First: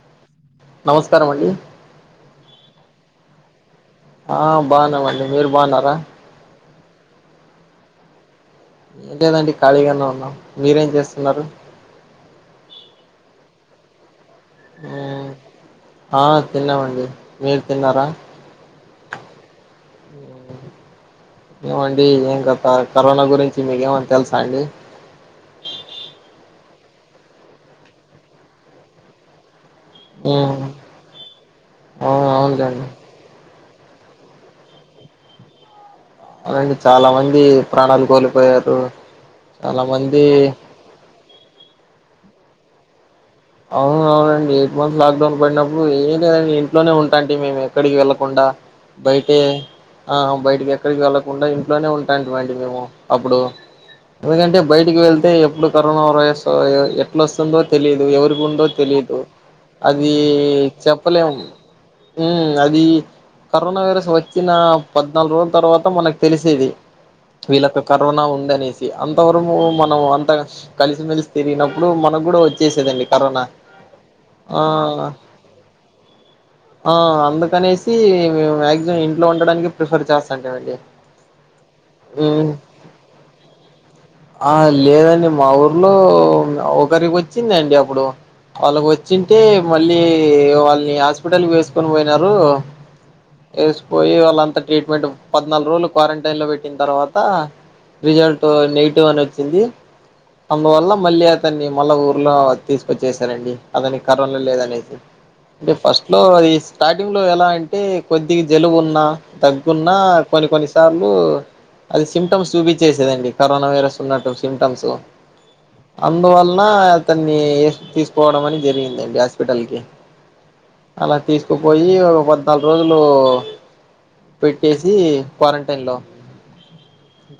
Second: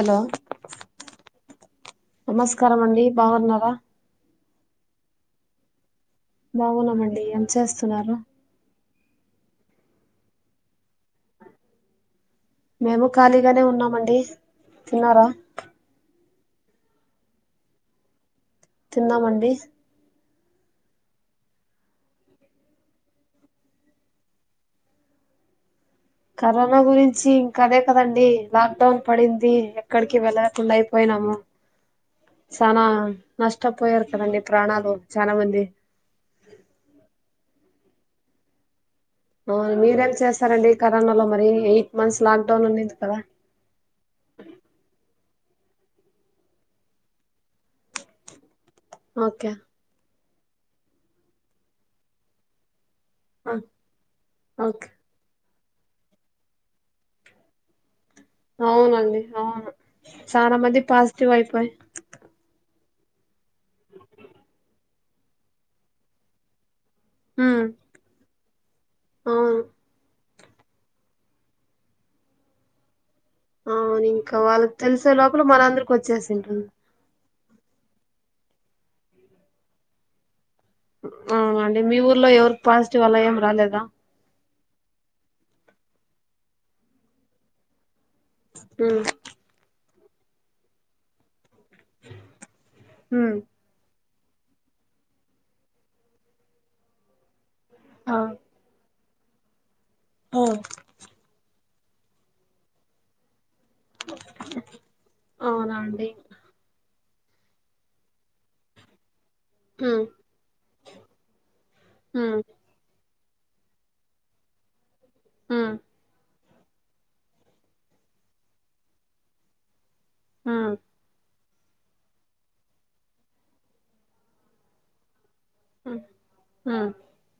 Hello నమస్కారం అండి నమస్కారం అండి బాగున్నారా ఆ బాగున్నామండి మీరు బాగున్నారా బాగున్నామండి ఎం చేస్తున్నారు ఏంలేదండి ఖాళీగానే ఉన్నాం మీరేం చేస్తున్నారు మేము ఖాళీగానే ఉన్నామండి మ్మ్ తిన్నారా ఆ తిన్నామండి మీరు తిన్నారా తిందామండి ఏమండి ఏం గత కరోనా గురించి మీకేమన్నా తెలుసా అండి కరోనా గురించి ఇంకా అదే కదండి లాక్ డౌన్ పడింది ఎక్కడికి మ్మ్ వెళ్లలేకుండ అయిపోయి నాము ఆ చనా అవునులేండి నష్ట ష్ట పోయారు కదండి ప్రాణాలు చాలా మంది అదండీ చాలా మంది ప్రాణాలు కోల్పోయారు అవును చాలా మీరేం మంది చేస్తారండి కరోనాలో మరి ఎయిట్ మంత్స్ లాక్ డౌన్ ఉడిమ్ది కదా అవున అవునండి ఎయిట్ మంత్స్ లాక్డౌన్ పడినప్పుడు ఏం లేదండి ఇంట్లోనే ఉంటాంటి మేము ఎక్కడికి వెళ్కుండా బయటే ఓకే ఆ బయటికి ఎక్కడికి వెళ్ళకుండా ఇంట్లోనే ఉంటాటి మండి మేము అప్పుడు ఆ, ఎందుకంటే ఓకే బయటికి వెళ్తే ఎప్పుడు కరోనా వైరస్ ఎట్లొస్తుందో తెలిదు ఎవరు ఉందో తెలిదు అవునండి అవును అది చాలా మంది పాజిటివ్ చెప్పలేము అయిపోయి ఉమ్ అది. కరోనా వైరస్ వచ్చిన పద్నాలుగు రోజుల తర్వాత మనకు తెలిసేది. ఉమ్, వీళ్ళకి కరోనా ఉండె ది అంతవరకు అవును మనం అంట కలిసిమెలిసి తిరిగినప్పుడు మనకు గూడా వచ్చేసేదండి. కరోనా ఆ అవును ఇంక ఆ వాళ్ళకి తెలిసే లోపల మన అందరికొచ్చేసి ఉంటుంది. అనేసి మేము మాక్సిమం ఇంట్లో ఉండడానికి ప్రిఫర్ చేస్తాం. ఉమ్ అండి మీ ఊర్లో ఉమ్ ఎవరి పాజిటివ్ అలా ఏం రాలేదా. ఆ లేదండి మా ఊర్లో ఒకరికి వచ్చిందండి అప్ ప్పుడు. ఉమ్, వాళ్ళకొచ్చింటే మ. మళ్ళీ వాళ్ళని హాస్పిటల్ వేసు. వేసుకొని పోయినారు ఉమ్, ఏస్ పోయి వాళ్ళంతా ట్రీట్మెంట్ పద్నాలుగు రోజులు క్వారంటైన్ లో పెట్టిన తర్వాత. ఆ రిజల్టు నగ్ టివ్ అనొచ్చింది. ఓ అందు వల్ల మళ్లీ అతన్ని మళ్ళా ఊర్లో. తీసుకొచ్చేసారండి. అతనికి కరోనా లేదనేసి అంటే ఫస్ట్ అవునండి లో అది స్టార్ట్. లో ఎలా అంటే కొద్దిగా జలుబు ఉన్న. తగ్గున్నా ఉమ్ కొన్ని కొన్ని సార్లు అది ఉమ్ సిమ్టమ్స్ చూపించేసేదండి. కరోనా వైరస్ ఉన్నట్టు సిమ్టమ్సు ఉమ్ అందు వళ్ మ అతన్ని ఈ తీసుపోవడం అని జరిగిందండి హాస్పిటల్ కి ఉమ్ అలా తీస్ కొపోయి ఒక పద్నాలుగు రోజులు పెట్టేసి క్వారంటైన్ లో ఉమ్ ఉమ్.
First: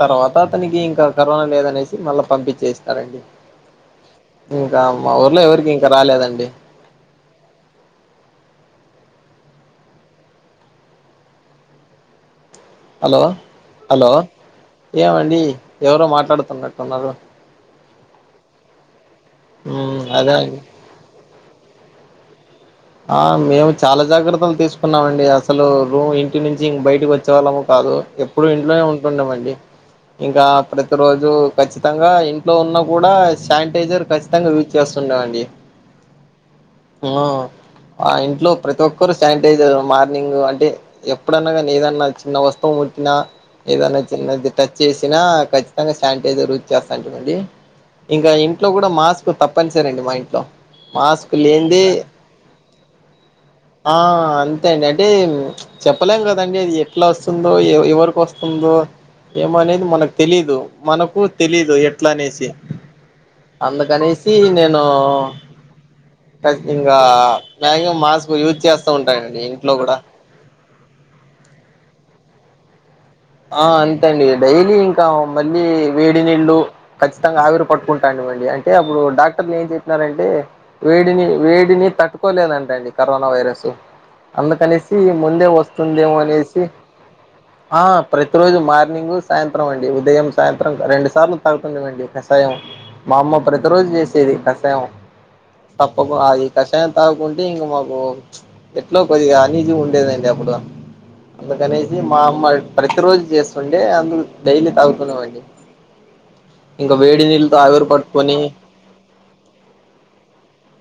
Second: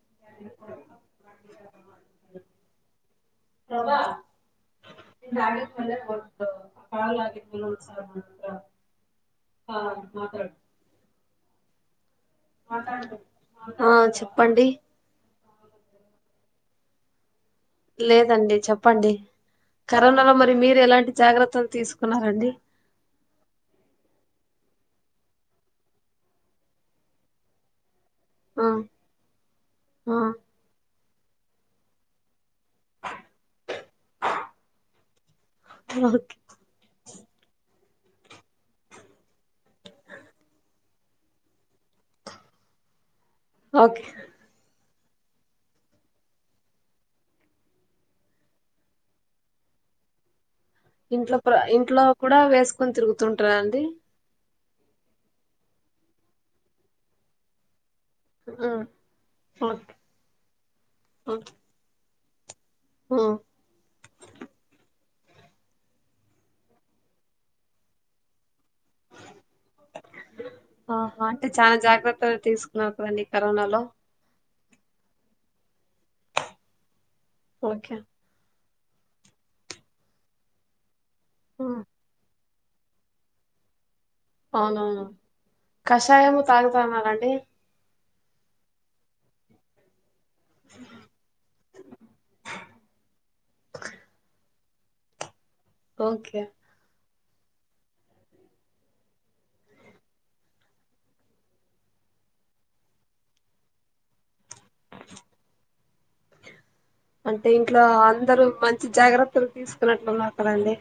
తర్వాత అతనికి ఇంక కరోనా లేదనేసి మళ్ళా పంపించేస్నారండి ఆ మ కాల్ మస ఆ మాటాడు హలో ఆ హలో చెప్పండి ఏవండీ ఎవరో మాట్లాడుతున్నట్టు తున్నారు లేదండి చెప్పండి మ్ అదే కరోనాలో మరి అండి మీరు ఎలాంటి జాగ్రత్తలు తీసుకున్నరు రండి ఆ మేము చాలా జాగ్రత్తలు తీసుకున్నామండి అసలు రూమ్ ఇంటి నుంచి ఇం బయటకి వచ్చేవాళ్ళం కాదు ఎప్పుడు ఆ ఇంట్లోనే ఉంటుండమండి ఆ ఇంకా ప్రతిరోజు జు ఖచ్చితంగా ఇంట్లో ఉన్న కూడ శానిటైజర్ ఖచ్చితంగా యూజ్ చేస్తున్నాయండి ప్రవతి ఆ ఇంట్లో ప్రతి ఒక్కరు శానిటైజర్ మార్నింగ్ అంటే ఎప్పుడన్న గానీ ఏదన్న చిన్న వస్తువు ముట్టినా ఏదన్నా ఓకే చిన్నది టచ్ చేసినా ఖచ్చితంగా శానిటైజర్ యూస్ చేస్తాంటిమండి ఇంకా ఇంట్లో కూడా మాస్క్ తప్పనిసరండి మా ఇంట్లో మాస్క్ ఇంట్లోకూడ లేనిదే ఇంట్లో కూడా వేస్ కొని తిరుగుతుంటరా అండి ఆ అంతే అండి అంటే చెప్పలేం కదండి అది ఎట్లా వస్తుందో ఎవ్ ఎవరు వస్తుందో ఉమ్ ఏమనేది ఓకే మనకు తెలీదు మనకు ఓకే తెలీదు ఎట్ల అనేసి ఉమ్ అందుకనేసి నేను టక్ ఇంగా మ్యాక్సిమం మాస్కు యూస్ చేస్ ఆ అంటే చానా జాగ్రత్త తీసుకునట్ ఆ అంతేండి డైలీ ఇంకా మ నీ వేడి నీళ్ళు ఖచ్చితంగ ఆవిరు ఓకే. పటుకుట్టాండి మండి టే అప్పుడు డాక్టర్లు ఏం చెప్పినారంటే వేడిని హ్మ్. వేడిని తట్టుకోలేదం దాన్ని కరోనా వైరసు అందుకనేసి అవునవును. ముందే వస్తుందేమో కషాయము అనేసి తాగుతన్నారండి? ఆ ప్రతిరోజు మార్నింగ్ సాయంత్రం అండి ఉదయం సాయంత్రం రెండు సార్లు తాగుతున్నానండి కషాయం మా అమ్మ ప్రతి రోజు చేసేది క త్యాము తప్పకు ఓకే. అది కషాయం తా కుంటే ఇంకా మాకు ఎట్లో కొద్దిగా అన్ ఈజీ గా ఉండేదండి అప్పుడు అందుకనేసి మా అమ్మ ప్రతి రోజు చేస్తుండే అం డైలీ తాగుతునేవాణ్ణి అంటే ఇంట్లో అందరు మంచి జాగ్రత్తలు తీసుకున్నట్లు ఉన్నారు కదండి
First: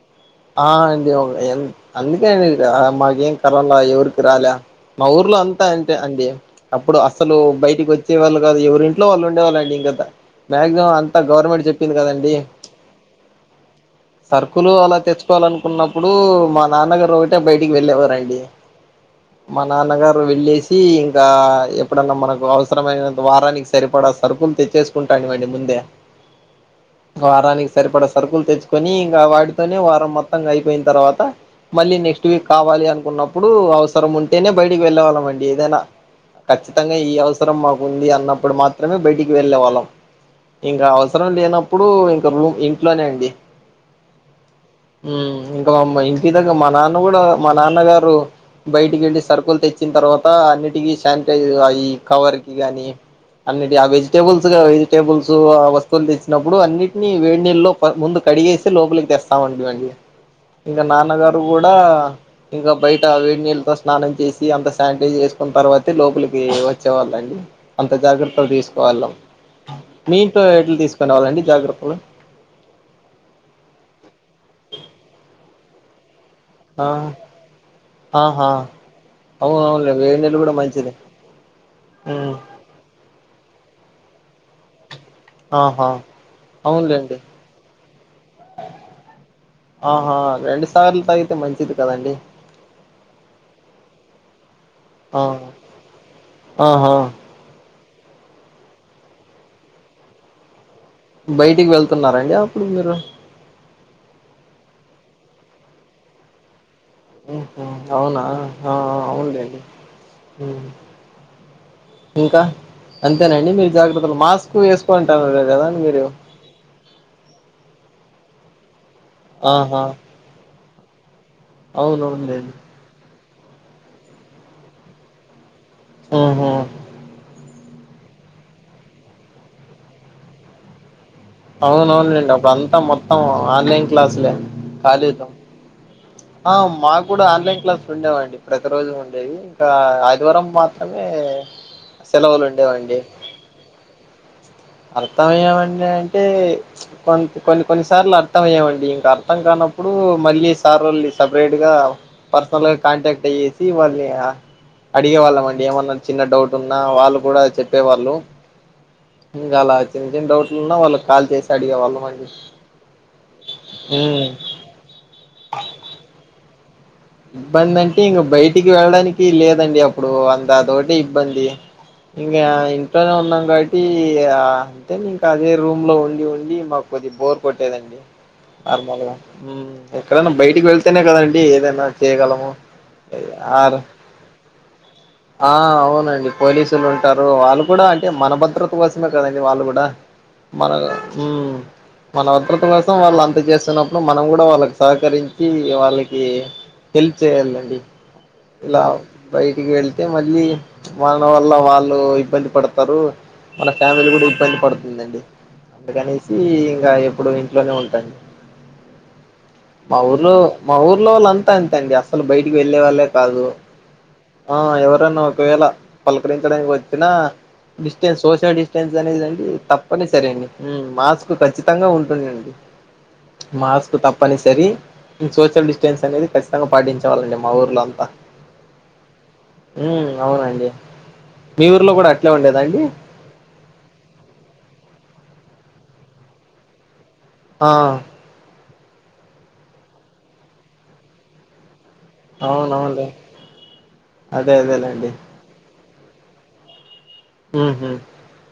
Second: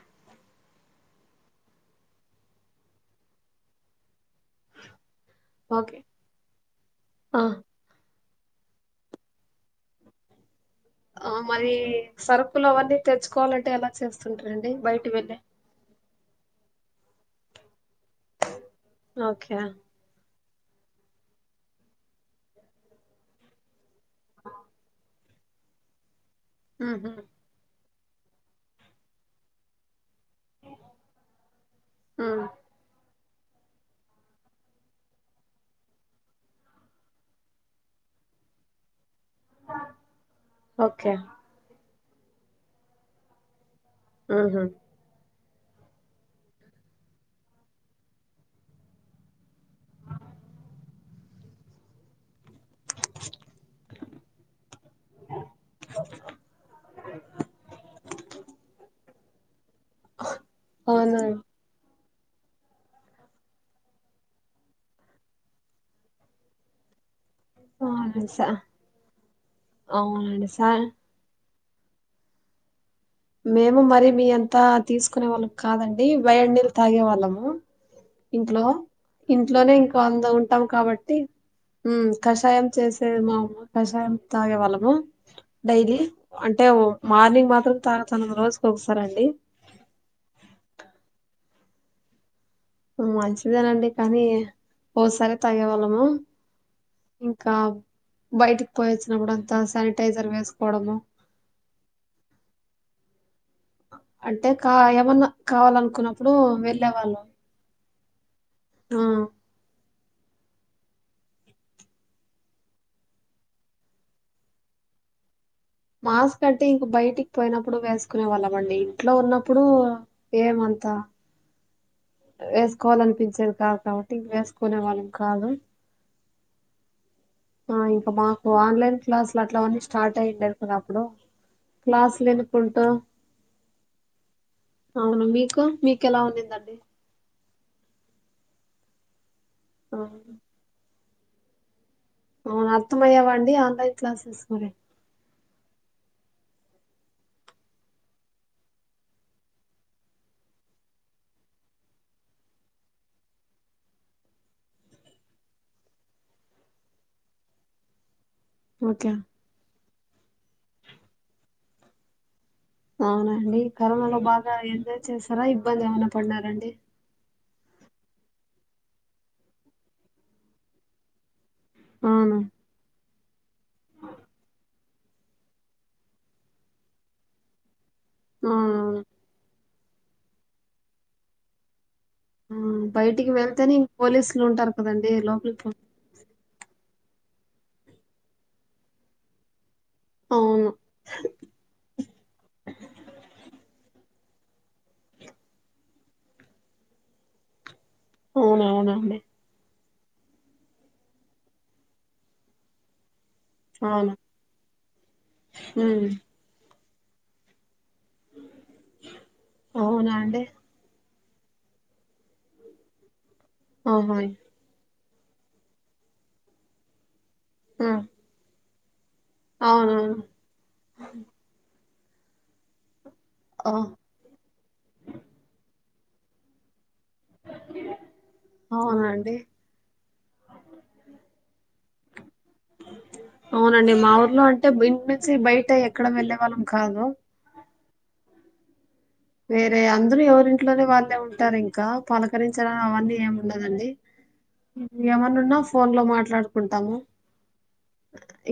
ఆ అండి [inaudible] అందుకేండి ఈడ మాకేం కరోనా ఎవరి పురాలా మా ఊర్లో అంతా అంతే ఓకే. అండి అప్పుడు అసలు ఆ! బయటికి వ చే వాళ్ళు కాదు ఎవరి ఇంట్ వాళ్ళు ఉండేళ్ళండి ఇంకద ఆ మరి సరుకులు అవన్నీ తెచ్చుకోవాలంటే ఎలా చేస్తుంటారండి బయట వెళ్ళ చెప్పాలనుకున్నప్పు మా నాన్నగారు ఒకటే బయటికి వెళ్ళేవారండి ఓకే. మా నాన్నగారు వెళ్ళేసి వి ఇంకా ఎప్పుడన్నా మనకు అవసరమైనంత వారానికి సరిపడా సరుకులు తెచ్చేసుకుంటానువ్వండి ముందే మ్ సరిపడ సరుకుల్ తెచ్చుకొని ఇంకా వాటితోనే వారం మొ మొంగా అయిపోయిన తర్వాత మళ్ళీ నెక్స్ట్ వీక్ హ్మ్. కావాలి అనుకున్న ప్పుడు అవసరం ఉంటేనే బయటికి వెళ్ళవాళ్ళం అండి ఏదైనా, ఖచ్చితంగా ఈ అవసరం మాకుంది అన్నప్పుడు మాత్రమే బయటి వెళ్ళే వాళ్ళం ఇంకా ఓకే. అవసరం లేనప్పుడు ఇప్పుడు ఇంక ఇంట్లోనే అండి ఆహా మ్ ఇంకా మామ్ ఇంటి దగ్గర మా నాన్న కూడా మా నాన్నగారు, బయటికి వెళ్ళి సర్కుల్ తెచ్చిన తర్వాత అన్నిటికిీ శానిటైజర్ అయి కవర్ గాని అన్నిటి ఆ వెజిటేబుల్స్ గా వెజిటబుల్స్ ఆ వస్తువులు తెచ్చినప్పుడు అన్నిటిని వేడి నీళ్ల్లో ముందు కడిగేసి లోపలికి తెస్తా అ వండి వండి ఇంకా అవును. నాన్నగారు కూడా ఇంకా బయట వేడి నీళ్ళతో స్నానం చేసి, అంత శానిటైజ్ చేసుకున్న తర్వాతే లోపలికి వచ్చేవాళ్ళండి అంత అవును స జాగ్రత్తలు తీసుకోవాళ్ళం, మీ ఇంట్లో అవునండి. స ఎట్ల తీసుకుని వాళ్ళండి జాగ్రత్ అ మేము మరి మీ అంతా తీసుకునే వాళ్ళం కాదండి వయ నీళ్ళు ఆ తాగే వాళ్ళము ఆహా ఇంట్లో, అవును ఇంట్లోనే అవునులే ఇంకా వేడి అంద నీళ్ళు కూడా ఉంటాము మంచిది కాబట్టి హ్మ్ కషాయం చేసేది మా అమ్మ కషాయం తాగే వాళ్ళము ఆహా డైలీ అంటే అవునులేండి మార్నింగ్ మాత్రం త ఆహా రెండుసార్లు టైప్ తే మంచిది కదండి హ్మ్ మంచిదేనండి. కానీ ఆ ఓసారే తాగేవాళ్ళము ఆహా ఇంకా బయటికి పోయి వచ్చినప్పుడు అంత శానిటైజర్ వేసుకోవడము బయటికి వెళ్తున్నారండి అప్పుడు మీరు అంటే కా ఏమన్నా కావాలనుకున్నప్పుడు వెళ్ళ్ హ్మ్ మ్మ్ అవునా ఆ అవునులేండి హ్మ్ ఇంకా అంతేనండి మీరు జాగ్రత్తలు మాస్క్ వేసుకోంటారు. గదా మాస్క్ అంటే ఇంక బయటికి పోయినప్పుడు వేసు వేసుకునేవాళ్ళం అండి. ఇంట్లో ఉన్నప్పుడు ఏమంతా అవునవును లేండి. మంచిది కాదు కాబట్టి వేసుకునే వాళ్ళం కాదు. ఆహా ఆ ఇంకా మాకు ఆన్లైన్ క్లాసులు అట్లావన్నీ స్టార్ట్ అయ్యోడేదికదా అప్పుడు అవునవును క్లాసులు లేండి. అప్పుడు అంతా ఇనుకుంటూ మొత్తం ఆన్లైన్ క్లాసులే అవును కాలీలేం మీకు మీకు ఎలా ఆ ఉన్నిందండి మాకు కూడా ఆన్లైన్ ఆన్లైన్ క్లాసులు ఉండేవండి. ప్రతిరోజు ఉండేవి. ఆ అవును ఆదివారం మాత్రం ఏ సెలవులు అవును ఉండేవండి. అర్థమయ్యావండి ఆన్లైన్ క్లాసెస్ మరి అర్థమయ్యావండే అంటే కొ కొన్ని కొన్నిసార్లు అర్థమయ్యేవండి. ఇంకా అర్థం కానప్పుడు మళ్ళీ సారోళ్ళు సపరేట్ గా పర్సనల్ గా కాంటాక్ట్ అయ్యేసి వాళ్ళని అడిగే వాళ్ళమండి. ఏమన్నా చిన్న డౌట్ ఉన్నా వాళ్ళు కూడా చెప్పేవాళ్ళు ఓకే ఇంగా అలా చిన్ చిన్న డౌట్లు ఉన్నా వాళ్ళక్ ఇంగా చేసి అడిగే వాళ్ళం మండి. అవునండి. కరోనాలో బాగా ఎంజాయ్ చేసారా ఇబ్బంది. ఏమనా పడినారండి ఇబ్బంది అంటే ఇంక బయటికి వెళ్ళడానికి లేదండి. అప్పుడు అంతా అదొగటే ఇబ్బంది అవును ఇంగా ఇంట్లోనే ఉన్నాం కాబట్టి ఆ అ ఇంకా అదే రూమ్ లో ఉండి ఉండి మాకు కొద్దిగా బోర్ కొట్టేదండి. నార్మల్ అవునవును గా ఎక్కడైనా బయటకి వెళ్తే కదండి. ఏదైనా చేయగలము బయటికి వెళ్తేనే ఆరు ఇంక పోలీసులు ఉంటారు. కదండి. లోపలికి లు ఉంటారు. వాళ్ళు కూడా అంటే మన భద్రత కోసమే కదండి. వాళ్ళు కూడా అవును మన ఉ మన భద్రత కోసం వాళ్ళు అంత చేస్తునప్పుడు మనం కూడా వాళ్ళకు సహకరించి వాళ్ళకి హెల్ప్ చేయ్యాలండి. ఇలా అవునవునండి బయటికి వెల్ అయితే మళ్ళీ, వాళ్ళ వల్ల వాళ్ళు ఇబ్బంది. పడతరు. మన ఫ్యామిలీ అవును కూడా ఇబ్బంది, పడుతుందండి ఉమ్ అందుకనేసి ఇంకా ఎప్పుడు ఇంట్లోనే ఉం మా అవునా ఊర్లో, అండి మా ఊర్లో వాళ్ అంత అంతేనండి, అస్సలు బయటి వెళ్ళేవాలే కాదు, ఆహా ఆహ్ ఎవరు ఒకవేళ పలకరించడానికి వచ్చినా హ్మ్ డిస్టెన్స్, సోషల్ డిస్టెన్స్ అనేదండి, అవునవును తప్పనిసరి అండి మాస్క్ ఖచ్చితంగా ఉం [inaudible] ఆ మాస్క్ తప్పన్సరి, అండ్ సోషల్ డిస్టెన్స్ ఇంకేమిసంగతి ఖచ్చితంగా పాటించేవాళ్లండి మా ఊర్లో అంతా, అవునండి హుమ్ అవునండి, మీ ఊరిలో కూడా అట్లే ఉండేదండి? అవునండి మా ఊర్లో ఇంటి నుంచి బయట అంటే, ఎక్కడ వెళ్ళేవాళ్ళం కాదు ఆహ్ వేరే అందరూ, ఎవరింట్లోనే వాళ్ళేఉంటారు ఇంకా పలకరించడం అవునవునులే అవన్నీ ఏమిండదండి, అదే అదేలేండి ఏమన్నా ఉన్నా ఫోన్ లో మాట్లాడటం మాట్లాడుకుంటాము ఉహ్ హూ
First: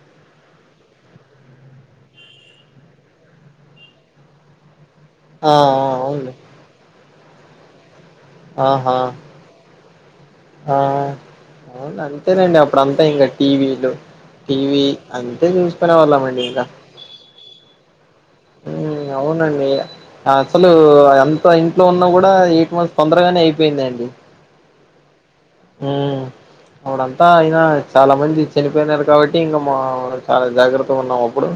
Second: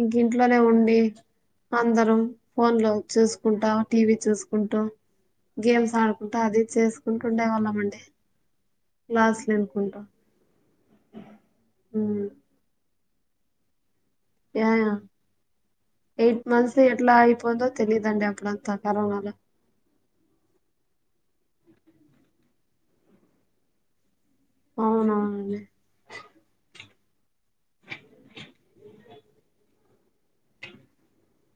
ఇంక ఇంట్లోనే ఉండి అందరం ఫోన్ లో చూసుకుంటా, టీవీ చూసుకుంటూ ఆ ఆ గేమ్స్ అవునులే ఆడుకుంటూ అది చేస్ ఉంటుండే వాళ్ళం ఆండీ ఆహా క్లాసులు ఇనుకుంట ఆ అవును అంతేనండి, అప్పుడు అంతే మొత్తం ఇంకా టీవీ లు యా టీవీ అంతే చూసుకునే వాళ్ల మండి ఎయిట్ ఇంకా, మంత్స్ ఎట్లా అయిపోయిందో తెలీదండి అప్పుడంతా ఉమ్ కరోనాలో అవునండి అసలు అదం సో ఇంట్లో ఉన్న కూడా ఎయిట్ మంత్స్ తొందరగానే అయిపోయిందండి అవునవును ఉమ్ అప్పుడంతా ఇలా చాలా మంది చనిపోయినారు కాబట్టి, ఇంకా మా చాలా జాగ్రత్తగా ఉన్నాం అప్పుడు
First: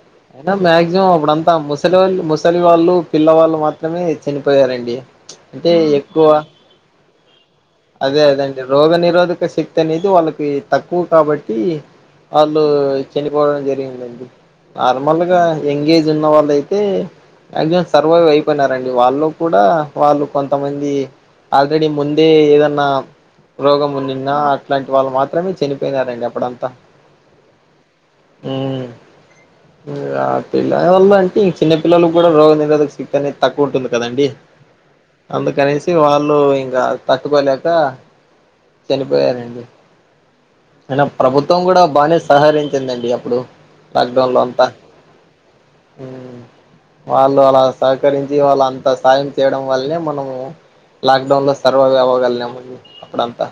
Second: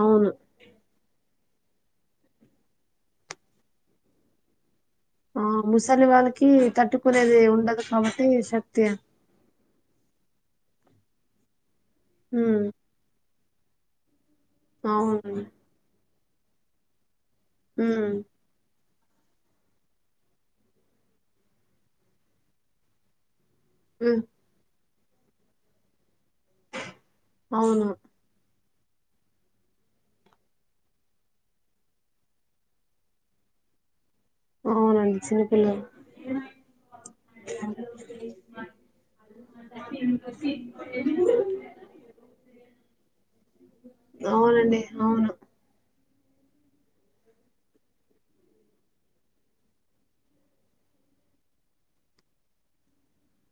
అవును ఐన మాక్సిమం ఇప్పుడంతా ముసలి ముసలి వాళ్ళు పిల్లవాళ్ళు మాత్రమే చనిపోయారండి ఆ అంటే ముసలి ఎక్కువ వాళ్ళకి తట్టుకునేది ఉండదు అదే కాబట్టి అదండి శక్తి రోగ నిరోధక శక్తి అనేది వాళ్ళకి తక్కువ కాబట్టి వాళ్లు ఉమ్ చని పోవడం జరిగిందండి నార్మల్గా అవునండి ఎంగేజ్ చిన్న వాళ్ళయితే ఎజం సర్వ ఉమ్ అయిపోయినారంండి వాళ్ళు కూడా వాళ్ళు కొంతమంది ఆల్రెడీ ముందే ఏదనా అన్నా రోగము ఉమ్ నిన్న అట్లాంటి వాళ్ళు మాత్రమే చనిపోయినారండి. అప్పుడంత అవును ఊ పిల్లల వల్ల అంటే ఇ చిన్న పిల్లలకుకి కూడా రోగ నిరోధక శక్తి అనేది తక్కువ ఉంటుంది కదండి. అవునండి చిన్నపిల్లలు అందుకనేసి వాళ్ళు ఇంకా తట్టుకోలేక ఇ చనిపోయారండి అయినా ప్రభుత్వం కూడా బాగానే సహరించ వందండి అప్పుడు లాక్డౌన్ లో అంతా అవునండి అవును వాళ్ళు అలా సహకరించి వాళ్లంతా సాయం చేయడం వల్లనే మనము లాక్డౌన్ లో సర్వాగా అవ్వగలిగాము అప్పుడంతా.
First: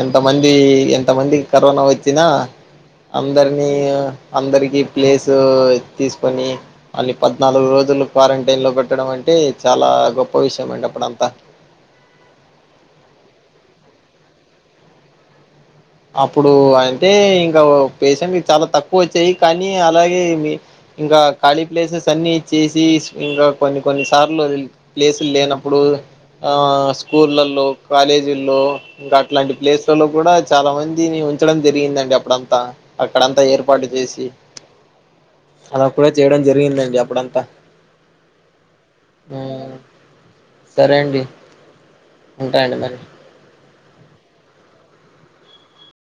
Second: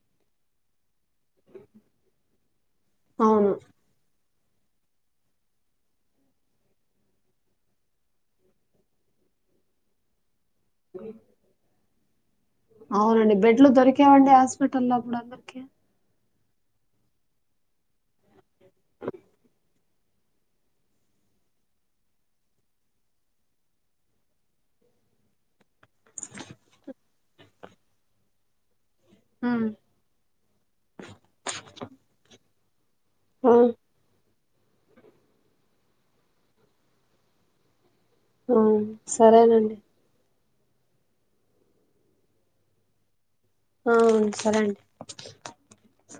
ఎంత మంది ఎంత కొంతమందికి కరోనా వచ్చినా అవును అందరినీ అందరికీ ప్లేసు తీసుకొని మళ్ళీ పద్నాలుగు రోజులు క్వారంటైన్లో పెట్టడం. అంటే చాలా గొప్ప పోవి సెమెట్ప్పుడు అంత అవునండి బెడ్లు దొరికావండి హాస్పిటల్ లో అప్పుడు అందరికి. అప్పుడు అయింటే ఇంకా పేసెంట్ చాలా తక్కువ వచ్చాయి కానీ అలాగే మీ ఇంకా ఖాళీ ప్లేసెస్ అన్ని చేసి ఇంకా కొన్ని కొన్ని సార్లు ప్లేసులు లేనప్పుడు ఆ స్కూళ్ళలో కాలేజీల్లో. ఇంకా అట్లాంటి ఉమ్ ప్లేస్లలో కూడా చాలా మందిని ఉంచడం జరిగిందండి అప్పుడంతా. అక్కడంతా ఉమ్ ఏర్పాటు చేసి అలా కూడా చేయడం జరిగిందండి అప్పుడంతా. ఆ సరేనండి సరే అండి ఉంటాండి మరి అ అవును సరే అండి